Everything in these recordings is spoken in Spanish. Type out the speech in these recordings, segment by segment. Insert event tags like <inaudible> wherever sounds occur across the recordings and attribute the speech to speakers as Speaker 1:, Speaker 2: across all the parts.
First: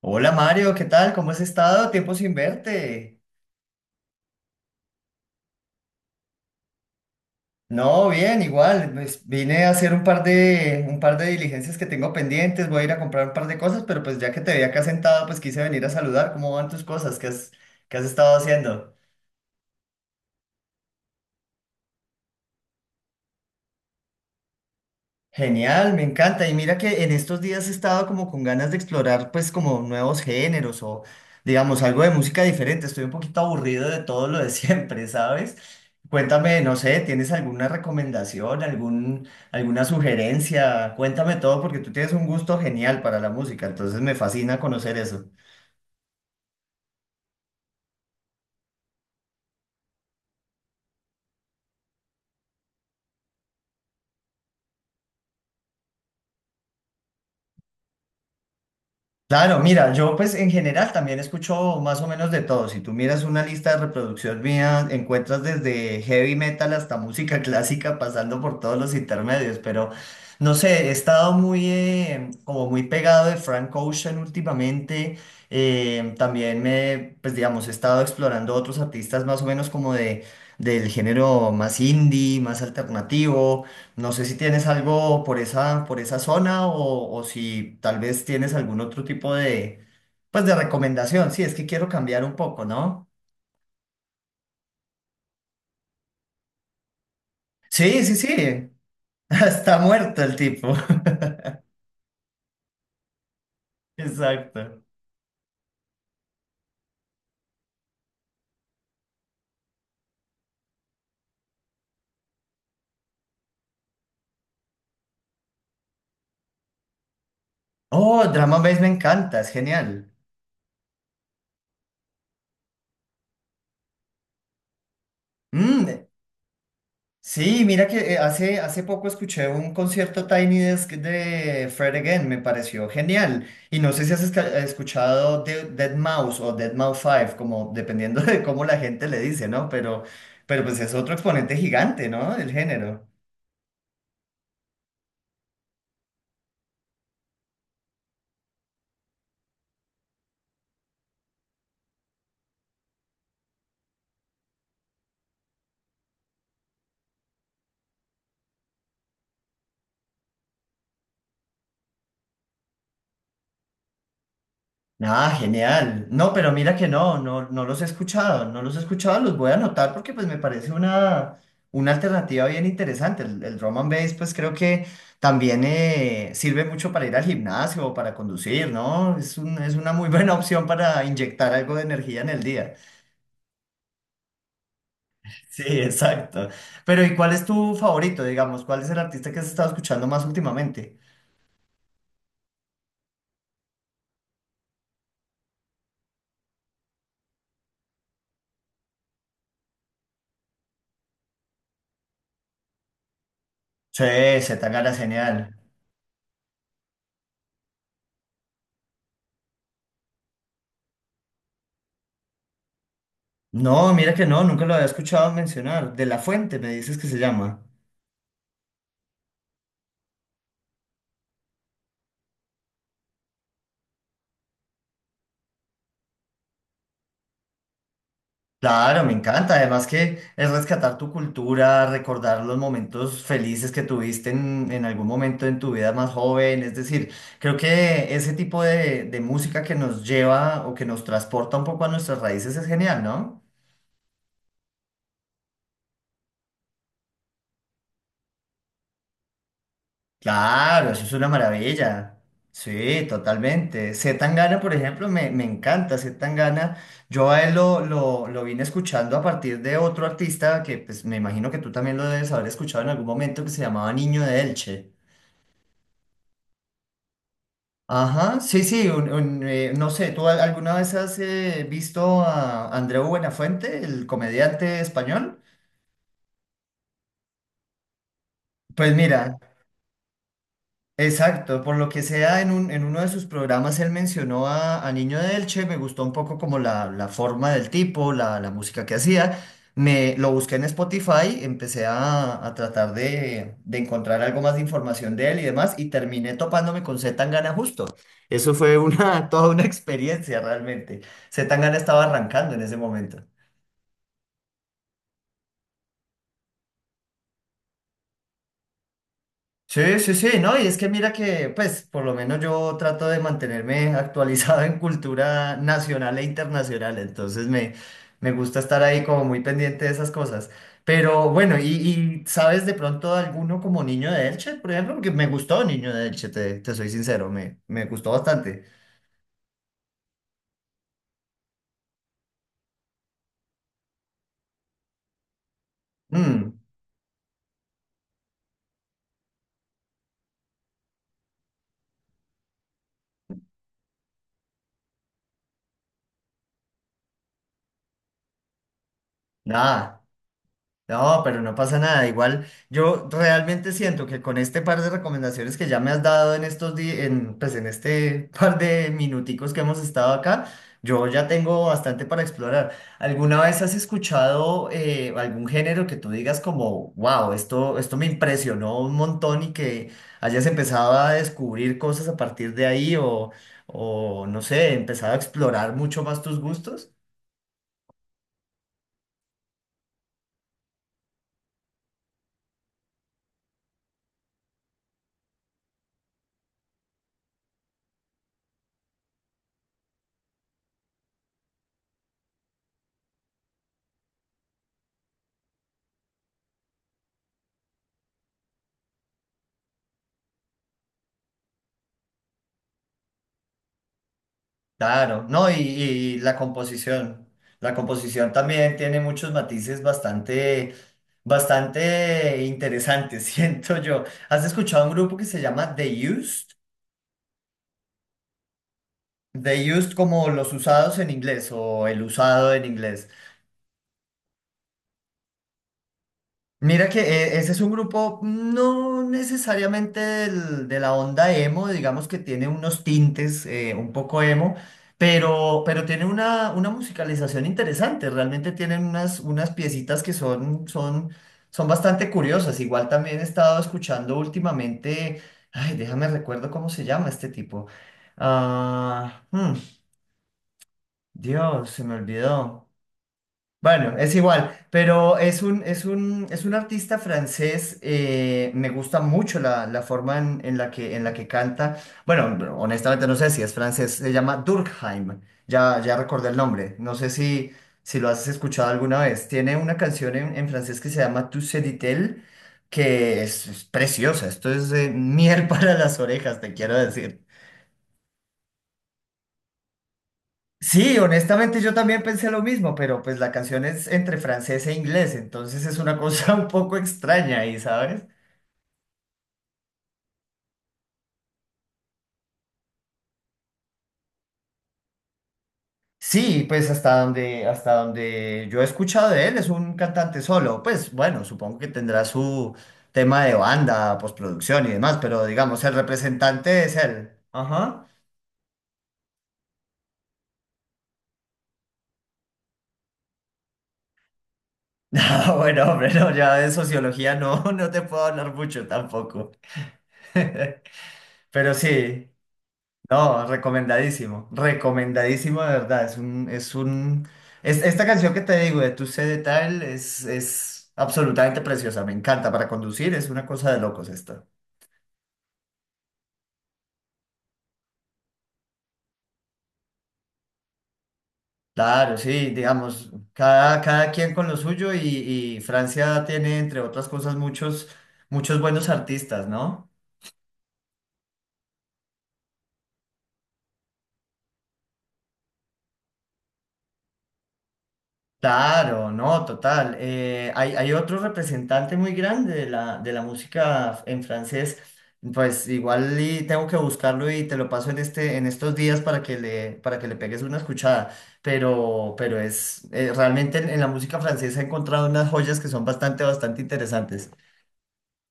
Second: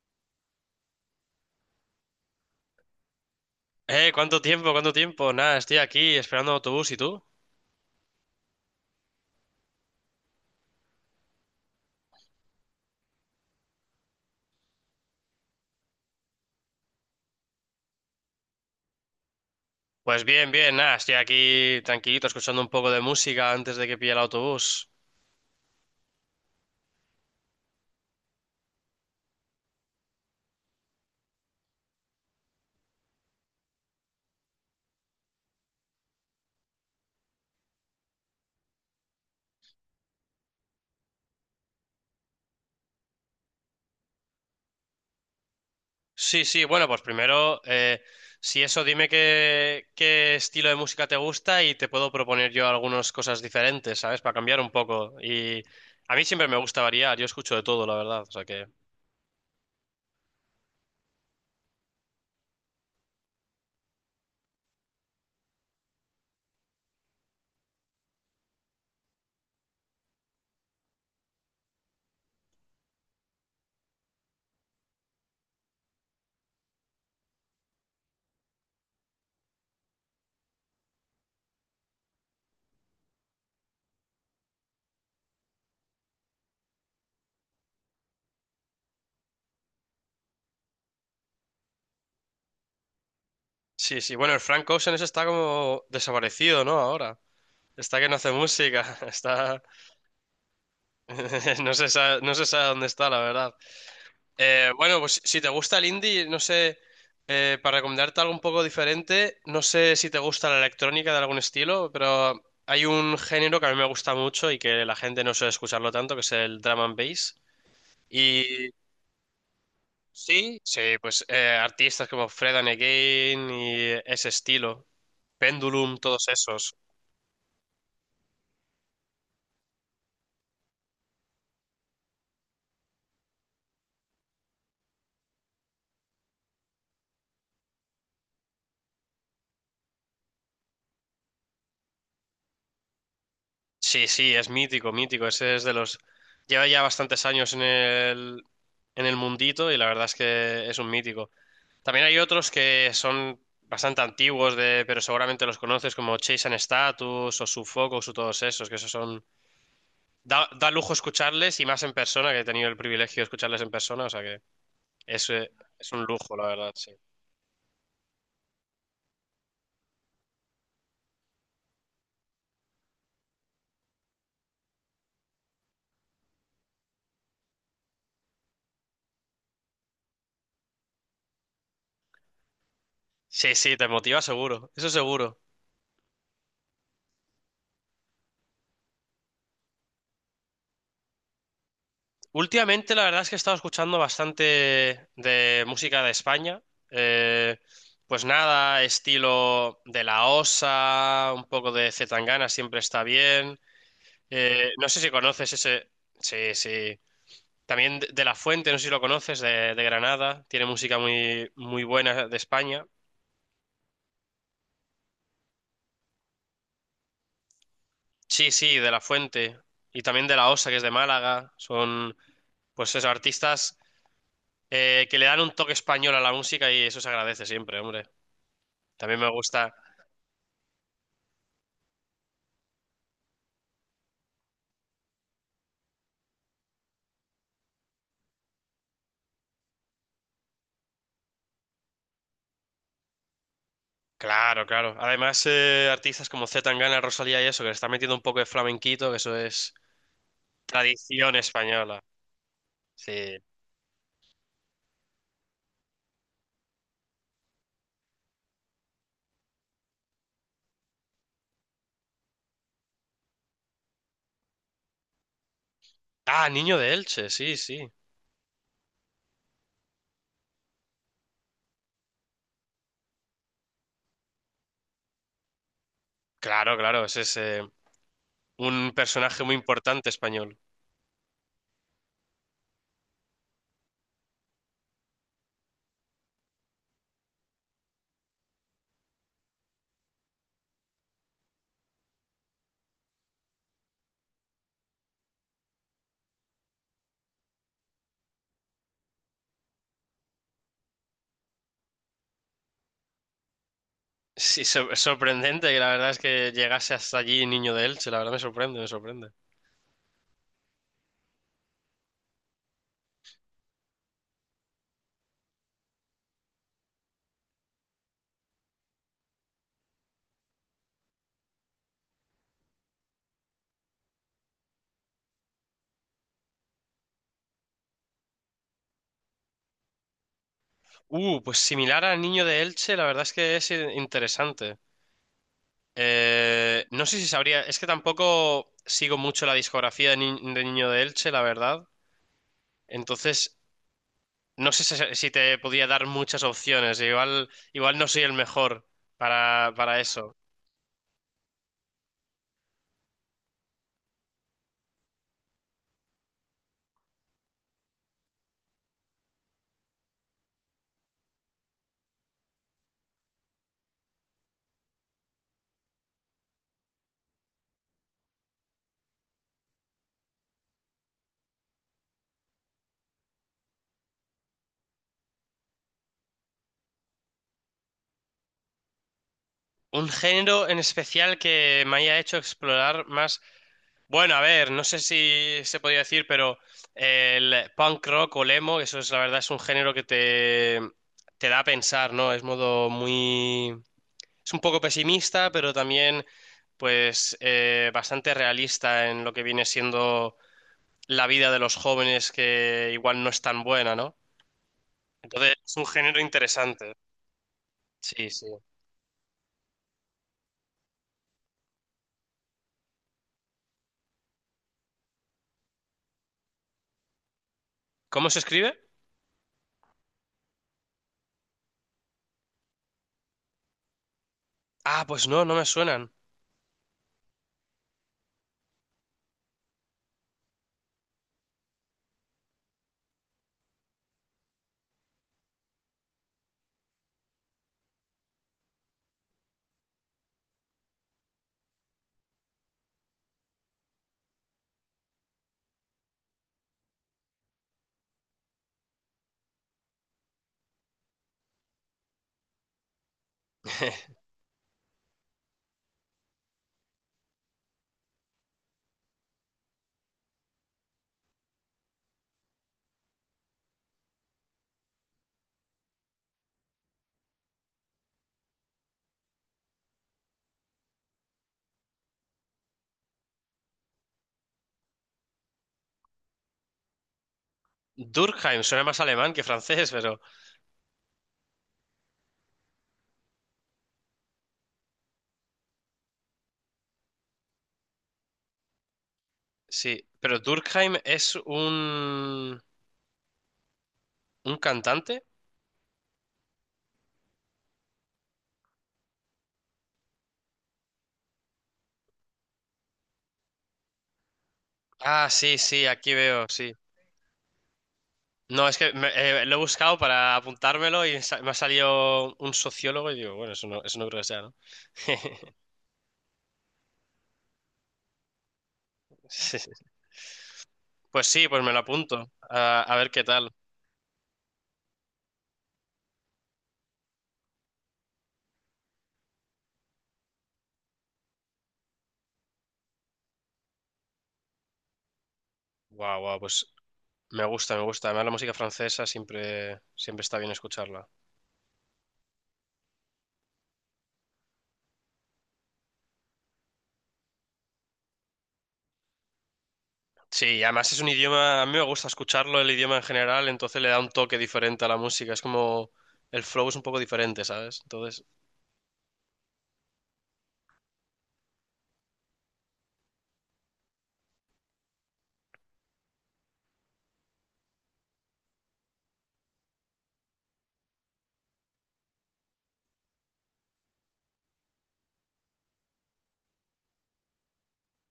Speaker 1: Hola Mario, ¿qué tal? ¿Cómo has estado? Tiempo sin verte.
Speaker 2: ¿Cuánto tiempo? ¿Cuánto tiempo? Nada, estoy aquí esperando el autobús. ¿Y tú?
Speaker 1: No, bien, igual. Pues vine a hacer un par de diligencias que tengo pendientes. Voy a ir a comprar un par de cosas, pero pues ya que te vi acá sentado, pues quise venir a saludar. ¿Cómo van tus cosas? ¿Qué has estado haciendo?
Speaker 2: Pues bien, bien, nada, estoy aquí tranquilito escuchando un poco de música antes de que pille el autobús.
Speaker 1: Genial, me encanta. Y mira que en estos días he estado como con ganas de explorar pues como nuevos géneros o digamos algo de música diferente. Estoy un poquito aburrido de todo lo de siempre, <laughs> ¿sabes? Cuéntame, no sé, ¿tienes alguna recomendación, alguna sugerencia? Cuéntame todo porque tú tienes un gusto genial para la música, entonces me fascina conocer eso.
Speaker 2: Sí, sí, bueno, pues primero, si eso, dime qué estilo de música te gusta y te puedo proponer yo algunas cosas diferentes, ¿sabes? Para cambiar un poco. Y a mí siempre me gusta variar, yo escucho de todo, la verdad. O sea que...
Speaker 1: Claro, mira, yo pues en general también escucho más o menos de todo. Si tú miras una lista de reproducción mía, encuentras desde heavy metal hasta música <laughs> clásica, pasando por todos los intermedios. Pero no sé, he estado muy como muy pegado de Frank Ocean últimamente. También pues digamos, he estado explorando otros artistas más o menos como de del género más indie, más alternativo. No sé si tienes algo por por esa zona o si tal vez tienes algún otro tipo de, pues de recomendación. Sí, es que quiero cambiar un poco, ¿no?
Speaker 2: Sí, sí, bueno, el Frank Ocean ese está como desaparecido, ¿no? Ahora. Está
Speaker 1: Sí,
Speaker 2: que no
Speaker 1: sí,
Speaker 2: hace
Speaker 1: sí.
Speaker 2: música, <laughs>
Speaker 1: <laughs>
Speaker 2: está...
Speaker 1: Está muerto el tipo. <laughs>
Speaker 2: <laughs> No se sabe dónde está, la verdad.
Speaker 1: Exacto.
Speaker 2: Bueno, pues si te gusta el indie, no sé, para recomendarte algo un poco diferente, no sé si te gusta la electrónica de algún estilo, pero hay un género que a mí me gusta mucho y que la gente no suele escucharlo tanto, que es el drum and bass.
Speaker 1: Oh, Drama
Speaker 2: Y
Speaker 1: Base me encanta, es genial.
Speaker 2: sí, sí, pues artistas como Fred and Again y ese estilo, Pendulum,
Speaker 1: Mm.
Speaker 2: todos esos.
Speaker 1: Sí, mira que hace poco escuché un concierto Tiny Desk de Fred Again, me pareció genial. Y no sé si has escuchado de Dead Mouse o Dead Mouse 5, como dependiendo <laughs> de cómo la gente le dice, ¿no? Pero pues es otro exponente gigante, ¿no? Del género.
Speaker 2: Sí, sí, es mítico, mítico, ese es de los... Lleva ya bastantes años en el mundito y la verdad es que es un mítico. También hay otros que son bastante antiguos, de, pero seguramente los conoces, como Chase and Status o Sufocus o todos esos, que esos son... Da, da lujo escucharles y más en persona, que he tenido el privilegio de escucharles en persona, o sea que es,
Speaker 1: Ah,
Speaker 2: eh, es un
Speaker 1: genial. No,
Speaker 2: lujo, la
Speaker 1: pero
Speaker 2: verdad,
Speaker 1: mira que
Speaker 2: sí.
Speaker 1: no los he escuchado, no los he escuchado, los voy a anotar porque pues me parece una alternativa bien interesante. El drum and bass pues creo que también sirve mucho para ir al gimnasio o para conducir, ¿no? Es una muy <laughs> buena opción para inyectar algo de energía en el día.
Speaker 2: Sí, sí, te motiva seguro, eso seguro.
Speaker 1: Sí, exacto. Pero ¿y cuál es tu favorito, digamos? ¿Cuál es el artista que has estado escuchando más últimamente?
Speaker 2: Últimamente la verdad es que he estado escuchando bastante de música de España. eh, pues nada, estilo de La Osa, un poco de C. Tangana siempre está bien.
Speaker 1: Sí. Z
Speaker 2: No
Speaker 1: Tangana,
Speaker 2: sé si
Speaker 1: genial.
Speaker 2: conoces ese. Sí, sí. También de La Fuente, no sé si lo conoces, de Granada. Tiene música muy, muy buena de España.
Speaker 1: No, mira que no, nunca lo había escuchado mencionar. De La Fuente, me dices que se llama.
Speaker 2: Sí, sí, de La Fuente. Y también de La Osa, que es de Málaga. Son, pues esos artistas que le dan un toque español a la música y eso se agradece siempre, hombre.
Speaker 1: Claro, me
Speaker 2: También me
Speaker 1: encanta.
Speaker 2: gusta.
Speaker 1: Además que es rescatar tu cultura, recordar los momentos felices que tuviste en algún momento en tu vida más joven. Es decir, creo que ese tipo de música que nos lleva o que nos transporta un poco a nuestras raíces es genial, ¿no?
Speaker 2: Claro, claro. Además, artistas como C. Tangana, Rosalía y eso, que le están metiendo un poco de flamenquito, que eso es
Speaker 1: Claro, eso es una
Speaker 2: tradición española.
Speaker 1: maravilla. Sí,
Speaker 2: Sí.
Speaker 1: totalmente. C. Tangana, por ejemplo, me encanta. C. Tangana, yo a él lo vine escuchando a partir de otro artista que pues, me imagino que tú también lo debes haber escuchado en algún momento que se llamaba Niño de Elche.
Speaker 2: Ah, Niño de Elche, sí, sí.
Speaker 1: Ajá, sí, sí, no sé, ¿tú alguna vez has visto a Andreu Buenafuente, el comediante español?
Speaker 2: Claro, claro, ese es... un
Speaker 1: Pues mira,
Speaker 2: personaje muy importante español.
Speaker 1: exacto, por lo que sea, en uno de sus programas él mencionó a Niño de Elche, me gustó un poco como la forma del tipo, la música que hacía. Me lo busqué en Spotify, empecé a tratar de encontrar algo más de información de él y demás, y terminé topándome con C. Tangana justo. Eso fue una, <laughs> toda una experiencia realmente. C. Tangana estaba arrancando en ese momento.
Speaker 2: Es sorprendente que la verdad es que llegase hasta allí Niño de Elche, la verdad me sorprende, me sorprende.
Speaker 1: Sí, sí, sí, ¿no? Y es que mira que, pues, por lo menos yo trato de mantenerme <laughs> actualizado en cultura nacional e internacional, me gusta estar ahí como muy pendiente de esas cosas. Pero bueno, ¿y sabes de pronto alguno como Niño de Elche, por ejemplo? Porque me gustó Niño de Elche, te soy sincero, me gustó bastante.
Speaker 2: Pues similar a Niño de Elche, la verdad es que es interesante.
Speaker 1: Mm,
Speaker 2: No sé si sabría, es que tampoco sigo mucho la discografía de, Ni- de Niño de Elche, la verdad. Entonces, no sé si te podría dar muchas opciones, igual, igual no soy el mejor
Speaker 1: nada.
Speaker 2: para eso.
Speaker 1: No, pero no pasa nada. Igual yo realmente siento que con este par de recomendaciones que ya me has dado en estos días, en, pues en este <laughs> par de minuticos que hemos estado acá, yo ya tengo bastante para explorar. ¿Alguna vez has escuchado algún género que tú digas como, wow, esto me impresionó un montón y que hayas empezado a descubrir cosas a partir de ahí o no sé, empezado a explorar mucho más tus gustos?
Speaker 2: Un género en especial que me haya hecho explorar más. Bueno, a ver, no sé si se podía decir, pero el punk rock o el emo, eso es la verdad, es un género te da a pensar, ¿no? Es modo muy... Es un poco pesimista, pero también, pues, bastante realista en lo que viene siendo la vida de los jóvenes, que igual no es tan buena, ¿no?
Speaker 1: Claro, no,
Speaker 2: Entonces, es un
Speaker 1: y
Speaker 2: género
Speaker 1: la
Speaker 2: interesante.
Speaker 1: composición. La
Speaker 2: Sí,
Speaker 1: composición
Speaker 2: sí.
Speaker 1: también tiene muchos matices bastante, bastante interesantes, <laughs> siento yo. ¿Has escuchado un grupo que se llama The Used?
Speaker 2: ¿Cómo se escribe?
Speaker 1: The Used como los usados en inglés o el usado en inglés.
Speaker 2: Ah, pues no, no me suenan.
Speaker 1: Mira que ese es un grupo mm, no necesariamente de la onda emo, digamos que tiene unos tintes un poco emo, pero tiene una musicalización interesante, realmente tienen unas, unas piecitas que son, son, son bastante curiosas. Igual también he estado escuchando últimamente, ay, déjame recuerdo cómo se llama este tipo. Ah, hmm, Dios, se me olvidó. Bueno, es
Speaker 2: <laughs>
Speaker 1: igual, pero es un artista francés, me gusta mucho la forma en la que canta. Bueno, honestamente no sé si es francés, se llama Durkheim, ya recordé el nombre, no sé si lo has escuchado alguna vez. Tiene una canción en francés que se llama Tu sais dit-elle, que es preciosa, esto es miel <laughs> para las orejas, te quiero decir.
Speaker 2: Durkheim, suena más alemán que francés.
Speaker 1: Sí, honestamente yo también pensé lo mismo, pero pues la canción es entre francés e inglés, entonces es una cosa <laughs> un poco extraña ahí, ¿sabes?
Speaker 2: Sí, pero Durkheim es un cantante.
Speaker 1: Sí, pues hasta donde yo he escuchado de él es un cantante solo, pues bueno, supongo que tendrá su tema de banda, postproducción y demás, pero
Speaker 2: Ah, sí,
Speaker 1: digamos, el
Speaker 2: sí, aquí veo,
Speaker 1: representante
Speaker 2: sí.
Speaker 1: es él. Ajá. <laughs>
Speaker 2: No, es que lo he buscado para apuntármelo y me ha salido un sociólogo y digo, bueno, eso no creo que sea, ¿no?
Speaker 1: Ah
Speaker 2: <laughs>
Speaker 1: bueno, hombre, no, ya de sociología no, <laughs> no te puedo hablar mucho tampoco.
Speaker 2: Sí, sí.
Speaker 1: <laughs>
Speaker 2: Pues sí,
Speaker 1: Pero
Speaker 2: pues me lo
Speaker 1: sí.
Speaker 2: apunto. A ver
Speaker 1: No,
Speaker 2: qué tal.
Speaker 1: recomendadísimo, recomendadísimo de verdad. Es, esta canción que te digo de Tu Sé de Tal es absolutamente preciosa, me encanta para conducir, es una cosa de locos esta.
Speaker 2: Guau, guau, pues me gusta, me gusta. Además, la música francesa siempre, siempre está bien escucharla.
Speaker 1: Claro, sí, digamos, cada quien con lo suyo y Francia tiene, entre otras cosas, muchos, muchos buenos artistas, ¿no?
Speaker 2: Sí, y además es un idioma, a mí me gusta escucharlo, el idioma en general, entonces le da un toque diferente a la música. Es como el flow es un poco diferente, ¿sabes? Entonces
Speaker 1: Claro, no, total. Hay otro representante muy grande de de la música en francés. Pues igual y tengo que buscarlo y te lo paso en este, en estos días para que para que le pegues una escuchada. Pero es realmente en la música francesa he encontrado unas joyas que son bastante, bastante interesantes.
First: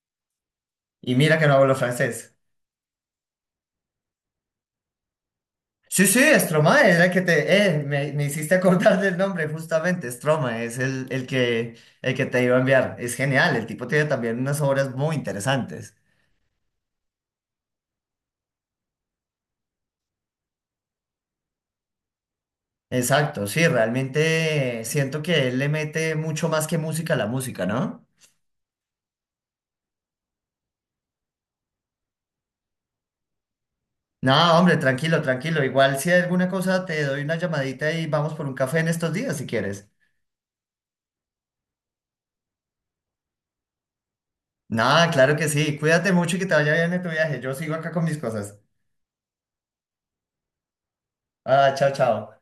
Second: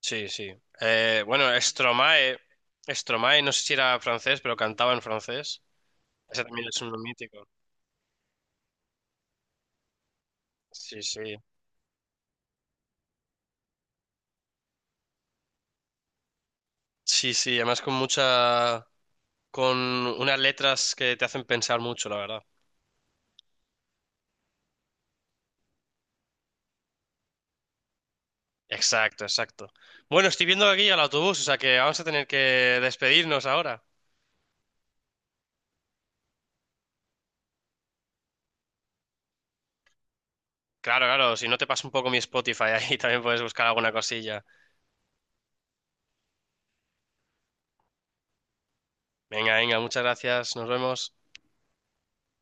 Speaker 2: sí, sí.
Speaker 1: Y mira
Speaker 2: Bueno,
Speaker 1: que no hablo francés.
Speaker 2: Stromae, Stromae, no sé si era francés, pero cantaba en francés.
Speaker 1: Sí, sí,
Speaker 2: Ese también es
Speaker 1: Stromae
Speaker 2: un
Speaker 1: era el que
Speaker 2: mítico.
Speaker 1: te... me hiciste acordar del nombre justamente, Stromae es
Speaker 2: Sí, sí.
Speaker 1: el que te iba a enviar. Es genial, el tipo tiene también unas obras muy interesantes.
Speaker 2: Sí, sí, además con mucha, con unas letras que te hacen pensar mucho, la verdad.
Speaker 1: Exacto, sí, realmente siento que él le mete mucho más que música a la música, ¿no?
Speaker 2: Exacto, exacto. Bueno, estoy viendo aquí al autobús, o sea que vamos a tener que despedirnos ahora.
Speaker 1: No, hombre, tranquilo, tranquilo. Igual si hay alguna cosa te doy una llamadita y vamos por un café en estos días si quieres.
Speaker 2: Claro, claro, si no te paso un poco mi Spotify ahí, <laughs> también puedes buscar alguna cosilla.
Speaker 1: No, claro que sí. Cuídate mucho y que te vaya bien en tu viaje. Yo sigo acá con mis cosas.
Speaker 2: Venga, venga, muchas gracias, nos vemos.
Speaker 1: Ah, chao, chao.